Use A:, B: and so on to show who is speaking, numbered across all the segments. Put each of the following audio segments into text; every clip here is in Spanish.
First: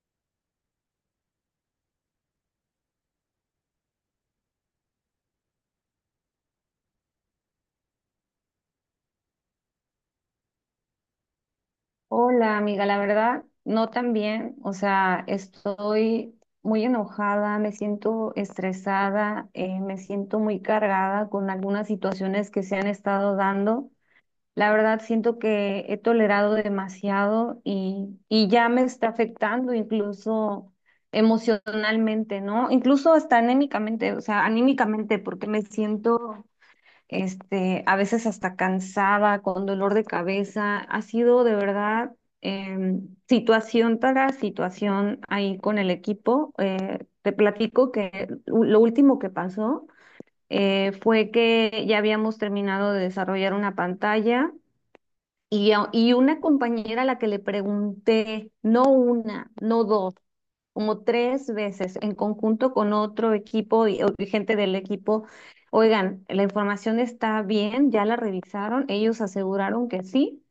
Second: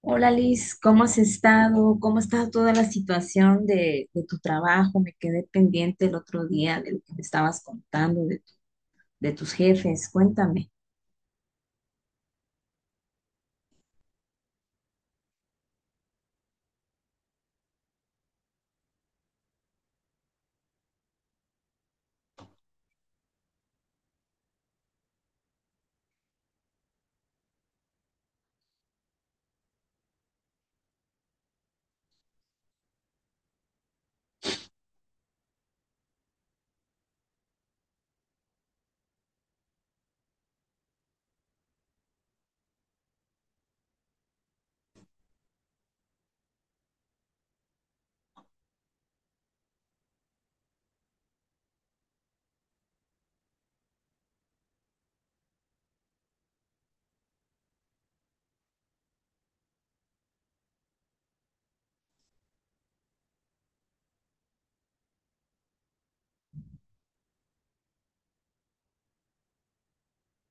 A: Hola Liz, ¿cómo has estado? ¿Cómo está toda la situación de tu trabajo? Me quedé pendiente el otro día de lo que me estabas contando de tus jefes. Cuéntame.
B: Hola, amiga, la verdad, no tan bien. O sea, estoy muy enojada, me siento estresada, me siento muy cargada con algunas situaciones que se han estado dando. La verdad, siento que he tolerado demasiado y ya me está afectando incluso emocionalmente, ¿no? Incluso hasta anímicamente, o sea, anímicamente, porque me siento este, a veces hasta cansada, con dolor de cabeza. Ha sido de verdad situación tras situación ahí con el equipo. Te platico que lo último que pasó fue que ya habíamos terminado de desarrollar una pantalla. Y una compañera a la que le pregunté, no una, no dos, como tres veces en conjunto con otro equipo y gente del equipo. Oigan, la información está bien, ya la revisaron, ellos aseguraron que sí.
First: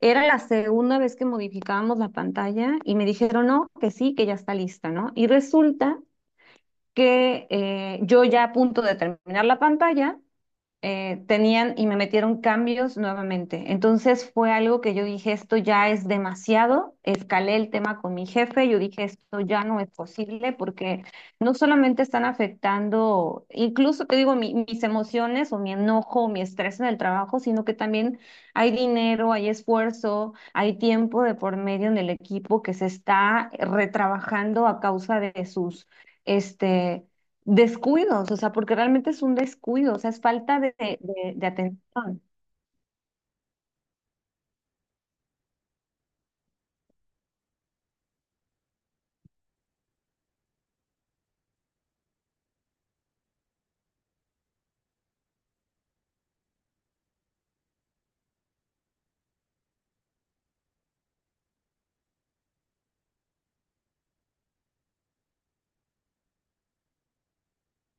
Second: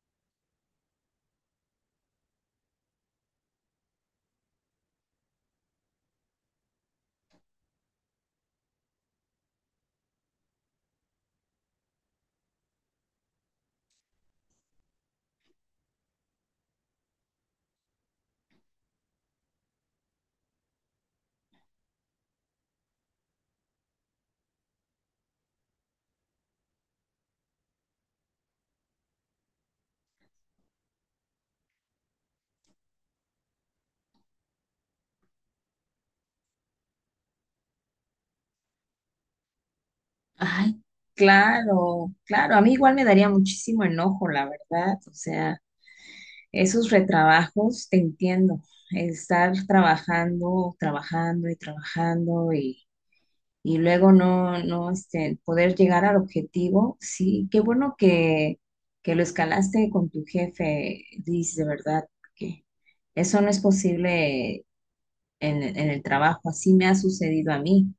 B: Era la segunda vez que modificábamos la pantalla y me dijeron no, que sí, que ya está lista, ¿no? Y resulta que yo ya a punto de terminar la pantalla tenían y me metieron cambios nuevamente. Entonces fue algo que yo dije, esto ya es demasiado, escalé el tema con mi jefe, yo dije, esto ya no es posible porque no solamente están afectando, incluso te digo, mis emociones o mi enojo o mi estrés en el trabajo, sino que también hay dinero, hay esfuerzo, hay tiempo de por medio en el equipo que se está retrabajando a causa de sus Este, descuidos, o sea, porque realmente es un descuido, o sea, es falta de,
A: Ay,
B: de, de
A: claro,
B: atención.
A: claro. A mí igual me daría muchísimo enojo, la verdad. O sea, esos retrabajos, te entiendo. Estar trabajando, trabajando y trabajando y luego no poder llegar al objetivo. Sí, qué bueno que lo escalaste con tu jefe, Liz, de verdad, que eso no es posible en el trabajo, así me ha sucedido a mí.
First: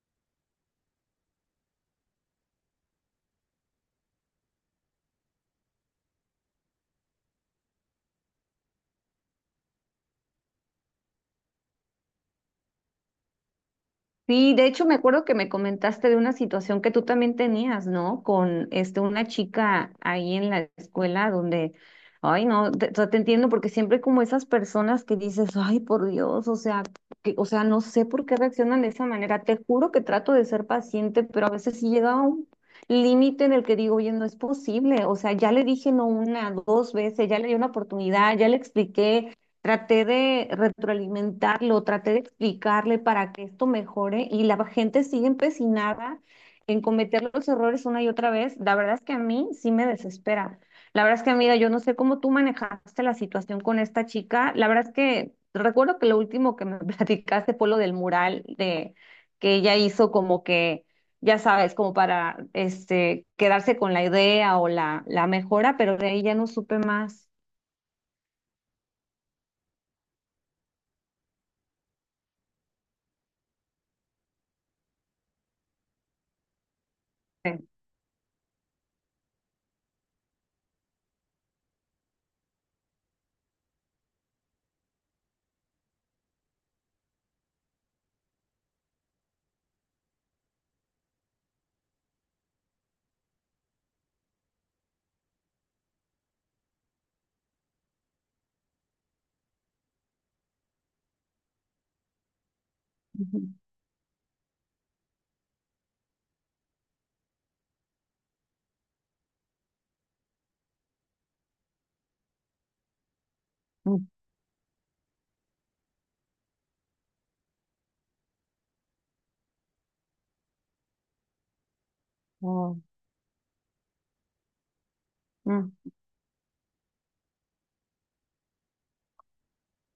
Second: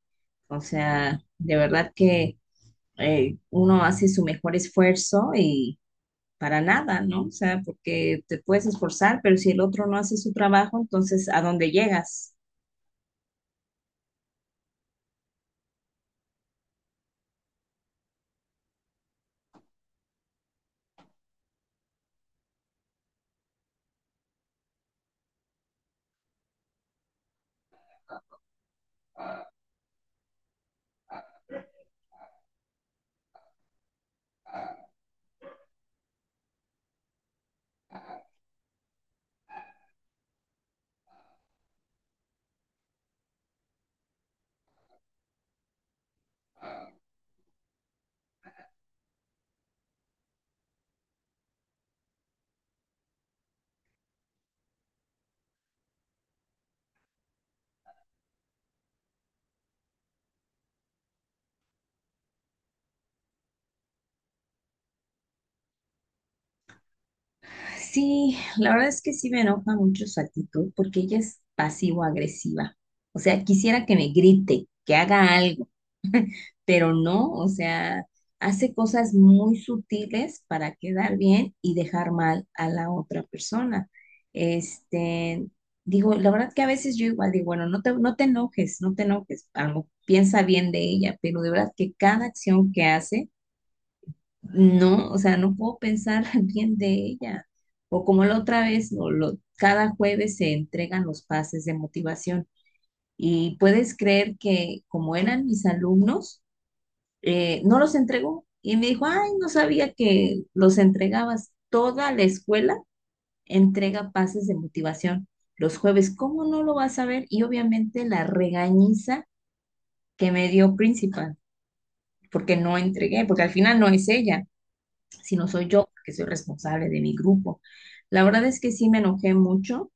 A: O sea, de verdad que uno hace su mejor esfuerzo y para nada, ¿no? O sea, porque te puedes esforzar, pero si el otro no hace su trabajo, entonces ¿a dónde llegas?
B: Sí, de hecho me acuerdo que me comentaste de una situación que tú también tenías, ¿no? Con este una chica ahí en la escuela donde, ay, no, te, o sea, te entiendo porque siempre hay como esas personas que dices, ay, por Dios, o sea, que, o sea, no sé por qué reaccionan de esa manera. Te juro que trato de ser paciente, pero a veces sí llega a un límite en el que digo, oye, no es posible, o sea, ya le dije no una, dos veces, ya le di una oportunidad, ya le expliqué. Traté de retroalimentarlo, traté de explicarle para que esto mejore y la gente sigue empecinada en cometer los errores una y otra vez. La verdad es que a mí sí me desespera. La verdad es que, amiga, yo no sé cómo tú manejaste la situación con esta chica. La verdad es que recuerdo que lo último que me platicaste fue lo del mural de que ella hizo como que, ya sabes, como para este quedarse con la idea o la mejora, pero de ahí ya no supe más.
A: Sí, la verdad es que sí me enoja mucho su actitud porque ella es pasivo-agresiva. O sea, quisiera que me grite, que haga algo, pero no, o
B: Sí.
A: sea, hace cosas muy sutiles para quedar bien y dejar mal a la otra persona. Este, digo, la verdad que a veces yo igual digo, bueno, no te enojes, no te enojes, algo, piensa bien de ella, pero de verdad que cada acción que hace no, o sea, no puedo pensar bien de ella. O como la otra vez, cada jueves se entregan los pases de motivación. Y puedes creer que como eran mis alumnos, no los entregó. Y me dijo, ay, no sabía que los entregabas. Toda la escuela
B: Ujú.
A: entrega pases de motivación los jueves. ¿Cómo no lo vas a ver? Y obviamente la regañiza que me dio principal, porque no
B: Mm.
A: entregué, porque al final no es ella, si no soy yo,
B: Ujú,
A: porque soy responsable de mi grupo. La verdad es que sí me enojé mucho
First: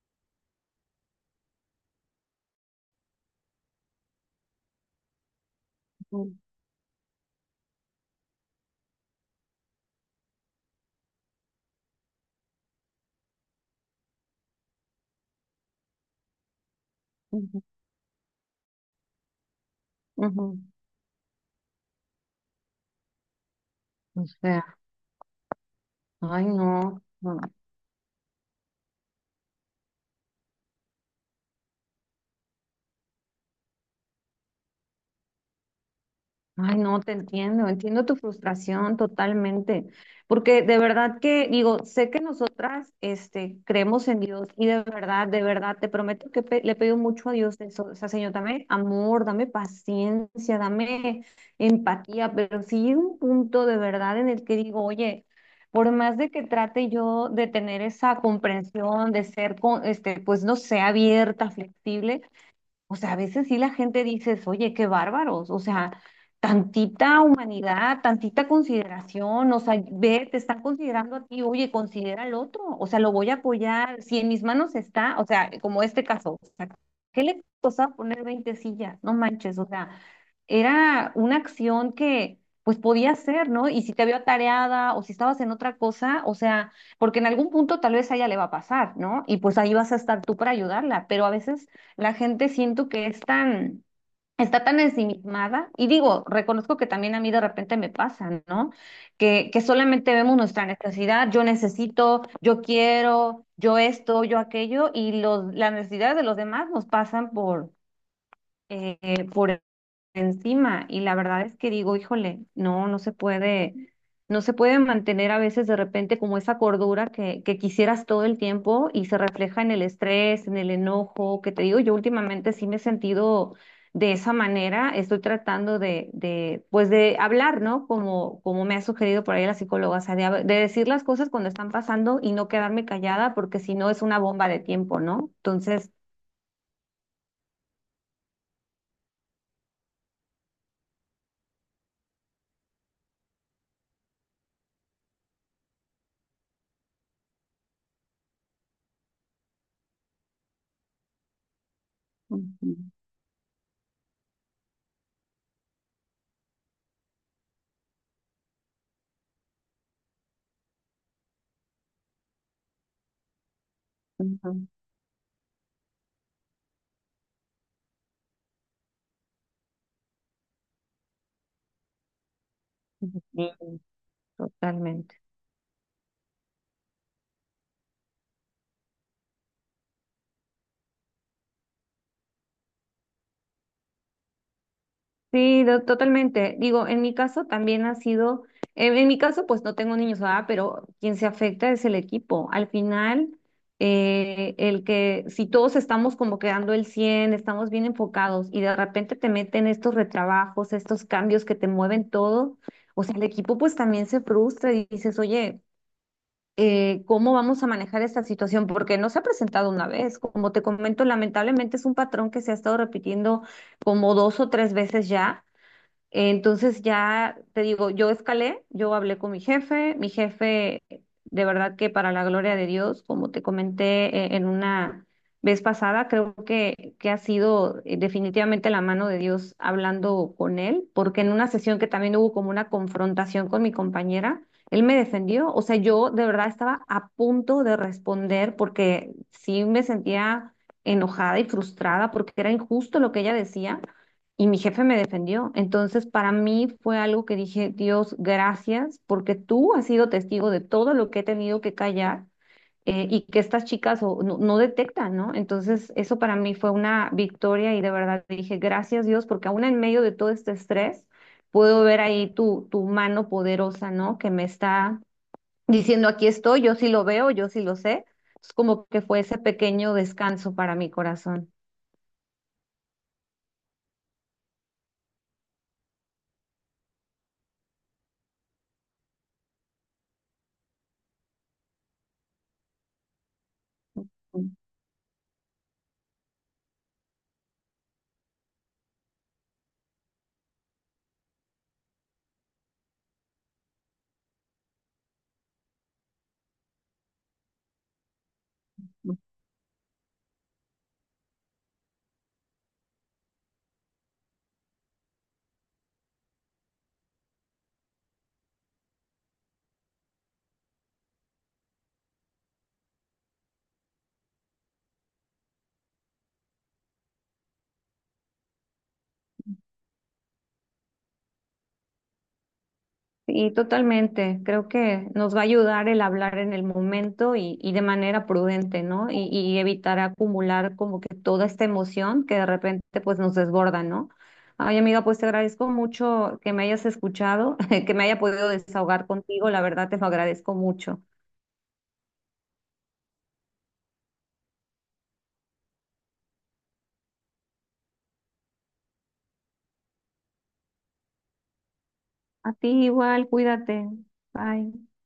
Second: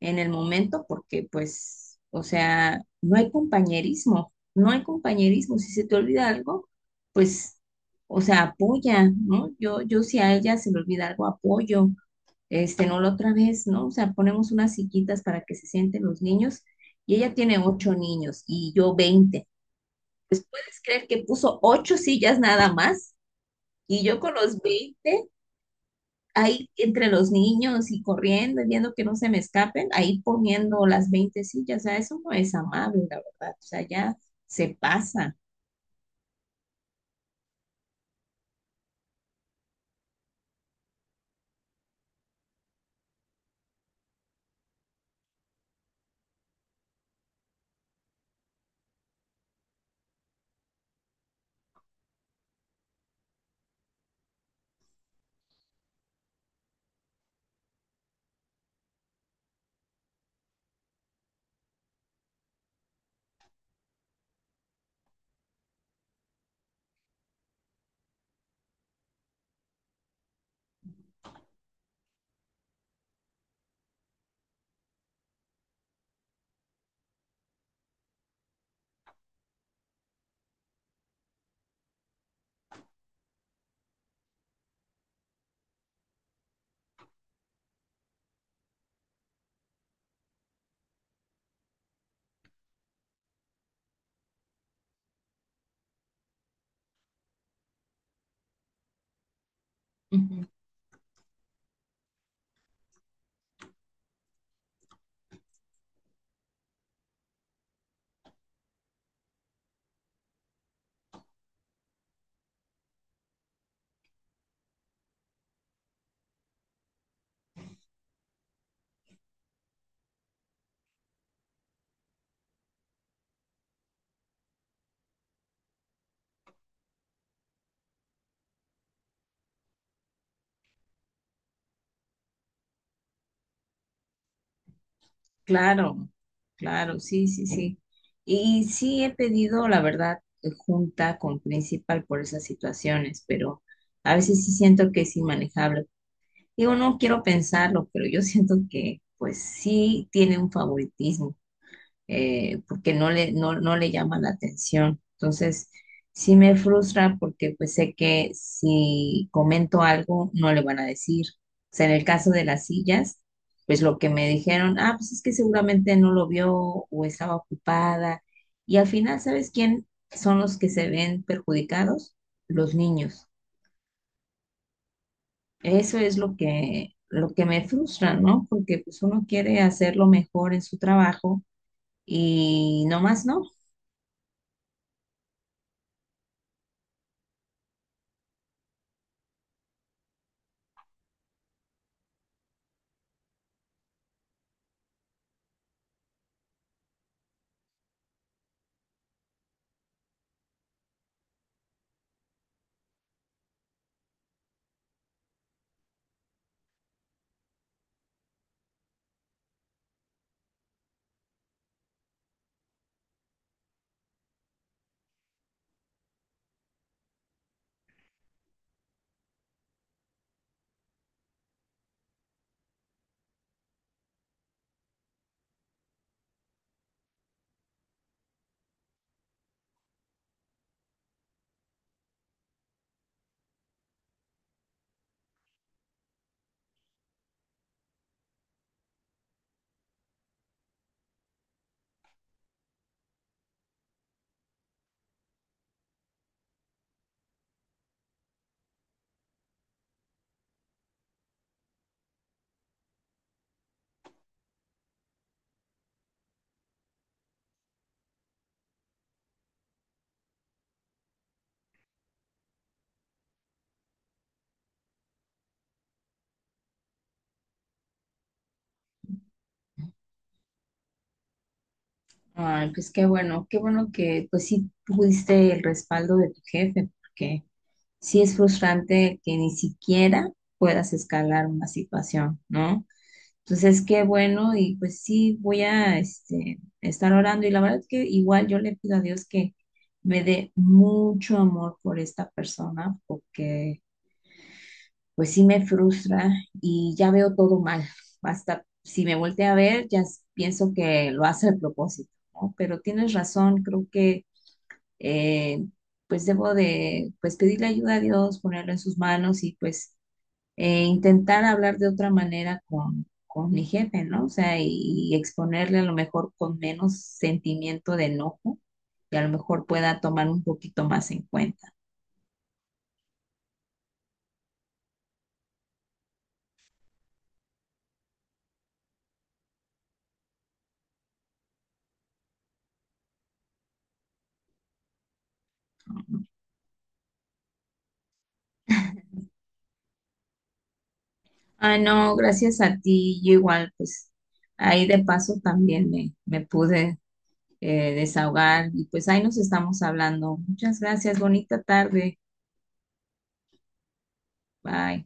A: en el momento porque pues, o sea, no hay compañerismo, no hay compañerismo. Si se te olvida algo, pues, o sea, apoya, ¿no? Yo si a ella se le olvida algo, apoyo. No la otra vez, ¿no? O sea, ponemos unas sillitas para que se sienten los niños y ella tiene
B: ujú,
A: ocho niños y yo 20.
B: ujú.
A: ¿Puedes creer que puso ocho sillas nada más? Y yo
B: O
A: con los
B: sea,
A: 20
B: ay
A: ahí
B: no,
A: entre los
B: no.
A: niños y corriendo y viendo que no se me escapen, ahí poniendo las 20 sillas, o sea, eso no es amable, la verdad, o sea, ya se pasa.
B: Ay, no, te entiendo, entiendo tu frustración totalmente, porque de verdad que digo, sé que nosotras este, creemos en Dios y de verdad, te prometo que le pido mucho a Dios de eso, o sea, Señor, dame amor, dame paciencia, dame empatía, pero sí llega un punto de verdad en el que digo, oye, por más de que trate yo de tener esa comprensión, de ser, con, este, pues no sé, abierta, flexible. O sea, a veces sí la gente dices oye, qué bárbaros, o sea, tantita humanidad, tantita consideración, o sea, ve, te están considerando a ti, oye, considera al otro, o sea, lo voy a apoyar, si en mis manos está, o sea, como este caso, o sea, ¿qué le costaba poner 20 sillas? No manches, o sea, era una acción que pues podía hacer, ¿no? Y si te vio atareada o si estabas en otra cosa, o sea, porque en algún punto tal vez a ella le va a pasar, ¿no? Y pues ahí vas a estar tú para ayudarla, pero a veces la gente siento que es tan, está tan ensimismada, y digo, reconozco que también a mí de repente me pasa, ¿no? Que solamente vemos
A: Ujú.
B: nuestra necesidad, yo necesito, yo quiero, yo esto, yo aquello, y los, las necesidades de los demás nos pasan eh, por encima. Y la verdad es que digo, híjole, no, no se puede, no se puede mantener a veces de repente como esa cordura que quisieras todo el tiempo y se refleja en el estrés, en el enojo, que te digo, yo últimamente sí me he sentido de esa manera, estoy tratando de pues de hablar, ¿no? Como, como me ha sugerido por ahí la psicóloga, o sea, de decir las cosas cuando están pasando y no quedarme callada porque si no es una bomba de tiempo, ¿no? Entonces.
A: Claro, claro, sí, sí, sí. Y sí he pedido, la verdad, junta con principal por esas situaciones, pero a veces sí siento que es inmanejable. Digo, no quiero pensarlo, pero yo siento que pues sí tiene un favoritismo,
B: Ujú,
A: porque no le llama la atención. Entonces, sí me frustra porque pues sé que si comento algo, no le van a decir. O sea, en el caso de las sillas, pues lo que me
B: ujú,
A: dijeron, ah, pues es que seguramente no lo vio o estaba ocupada. Y al final, ¿sabes quién son los que se ven perjudicados? Los
B: ujú.
A: niños.
B: Sí, totalmente.
A: Eso es lo que me frustra, ¿no? Porque pues uno quiere hacerlo mejor en su trabajo y no más, ¿no?
B: Sí, totalmente. Digo, en mi caso también ha sido, en mi caso pues no tengo niños, ¿verdad? Pero quien se afecta es el equipo. Al final, el que si todos estamos como quedando el 100, estamos bien enfocados y de repente te meten estos retrabajos, estos cambios que te mueven todo, o sea, el equipo pues también se frustra y dices, oye, ¿cómo vamos a manejar esta situación? Porque no se ha presentado una vez. Como te comento, lamentablemente es un patrón que se ha estado repitiendo como 2 o 3 veces ya. Entonces ya te digo, yo escalé, yo hablé con mi jefe, de verdad que para la gloria de Dios, como te comenté en una vez pasada, creo que ha sido definitivamente la mano de Dios hablando con él, porque en una sesión que también hubo como una confrontación con mi compañera, él me defendió, o sea, yo de verdad estaba a punto de responder porque sí me sentía enojada y frustrada porque era injusto lo que ella decía. Y mi jefe me defendió. Entonces, para mí fue algo que dije, Dios, gracias, porque tú has sido testigo de todo lo que he tenido que callar y que estas chicas no, no detectan, ¿no? Entonces, eso para mí fue una victoria y de verdad dije, gracias Dios, porque aún en medio de todo este estrés, puedo ver ahí tu mano poderosa, ¿no? Que me está diciendo, aquí estoy, yo sí lo veo, yo sí lo sé. Es como que fue ese pequeño descanso para mi corazón.
A: Ay, pues qué bueno que pues sí tuviste el respaldo de tu jefe, porque sí es frustrante que ni siquiera puedas escalar una situación, ¿no? Entonces, qué bueno y pues sí voy a estar orando y la verdad es que igual yo le pido a Dios que me dé mucho amor por esta persona, porque pues sí me frustra y ya veo todo mal. Hasta si me voltea a ver, ya pienso que lo hace a propósito, ¿no? Pero tienes razón, creo que eh, pues debo de pues pedirle ayuda a Dios, ponerlo en sus manos y pues intentar hablar de otra manera con mi jefe, ¿no? O sea, y exponerle a lo mejor con menos sentimiento de enojo y a lo mejor pueda tomar un poquito más en cuenta.
B: Y totalmente, creo que nos va a ayudar el hablar en el momento y de manera prudente, ¿no? Y evitar acumular como que toda esta emoción que de repente pues nos desborda, ¿no? Ay, amiga, pues te agradezco
A: ¿No?
B: mucho que me hayas escuchado, que me haya podido desahogar contigo, la verdad te lo agradezco mucho.
A: Ah, no, gracias a ti, yo igual, pues ahí de paso también me pude desahogar y pues ahí nos estamos hablando. Muchas gracias, bonita tarde.
B: A ti igual, cuídate. Bye.
A: Bye.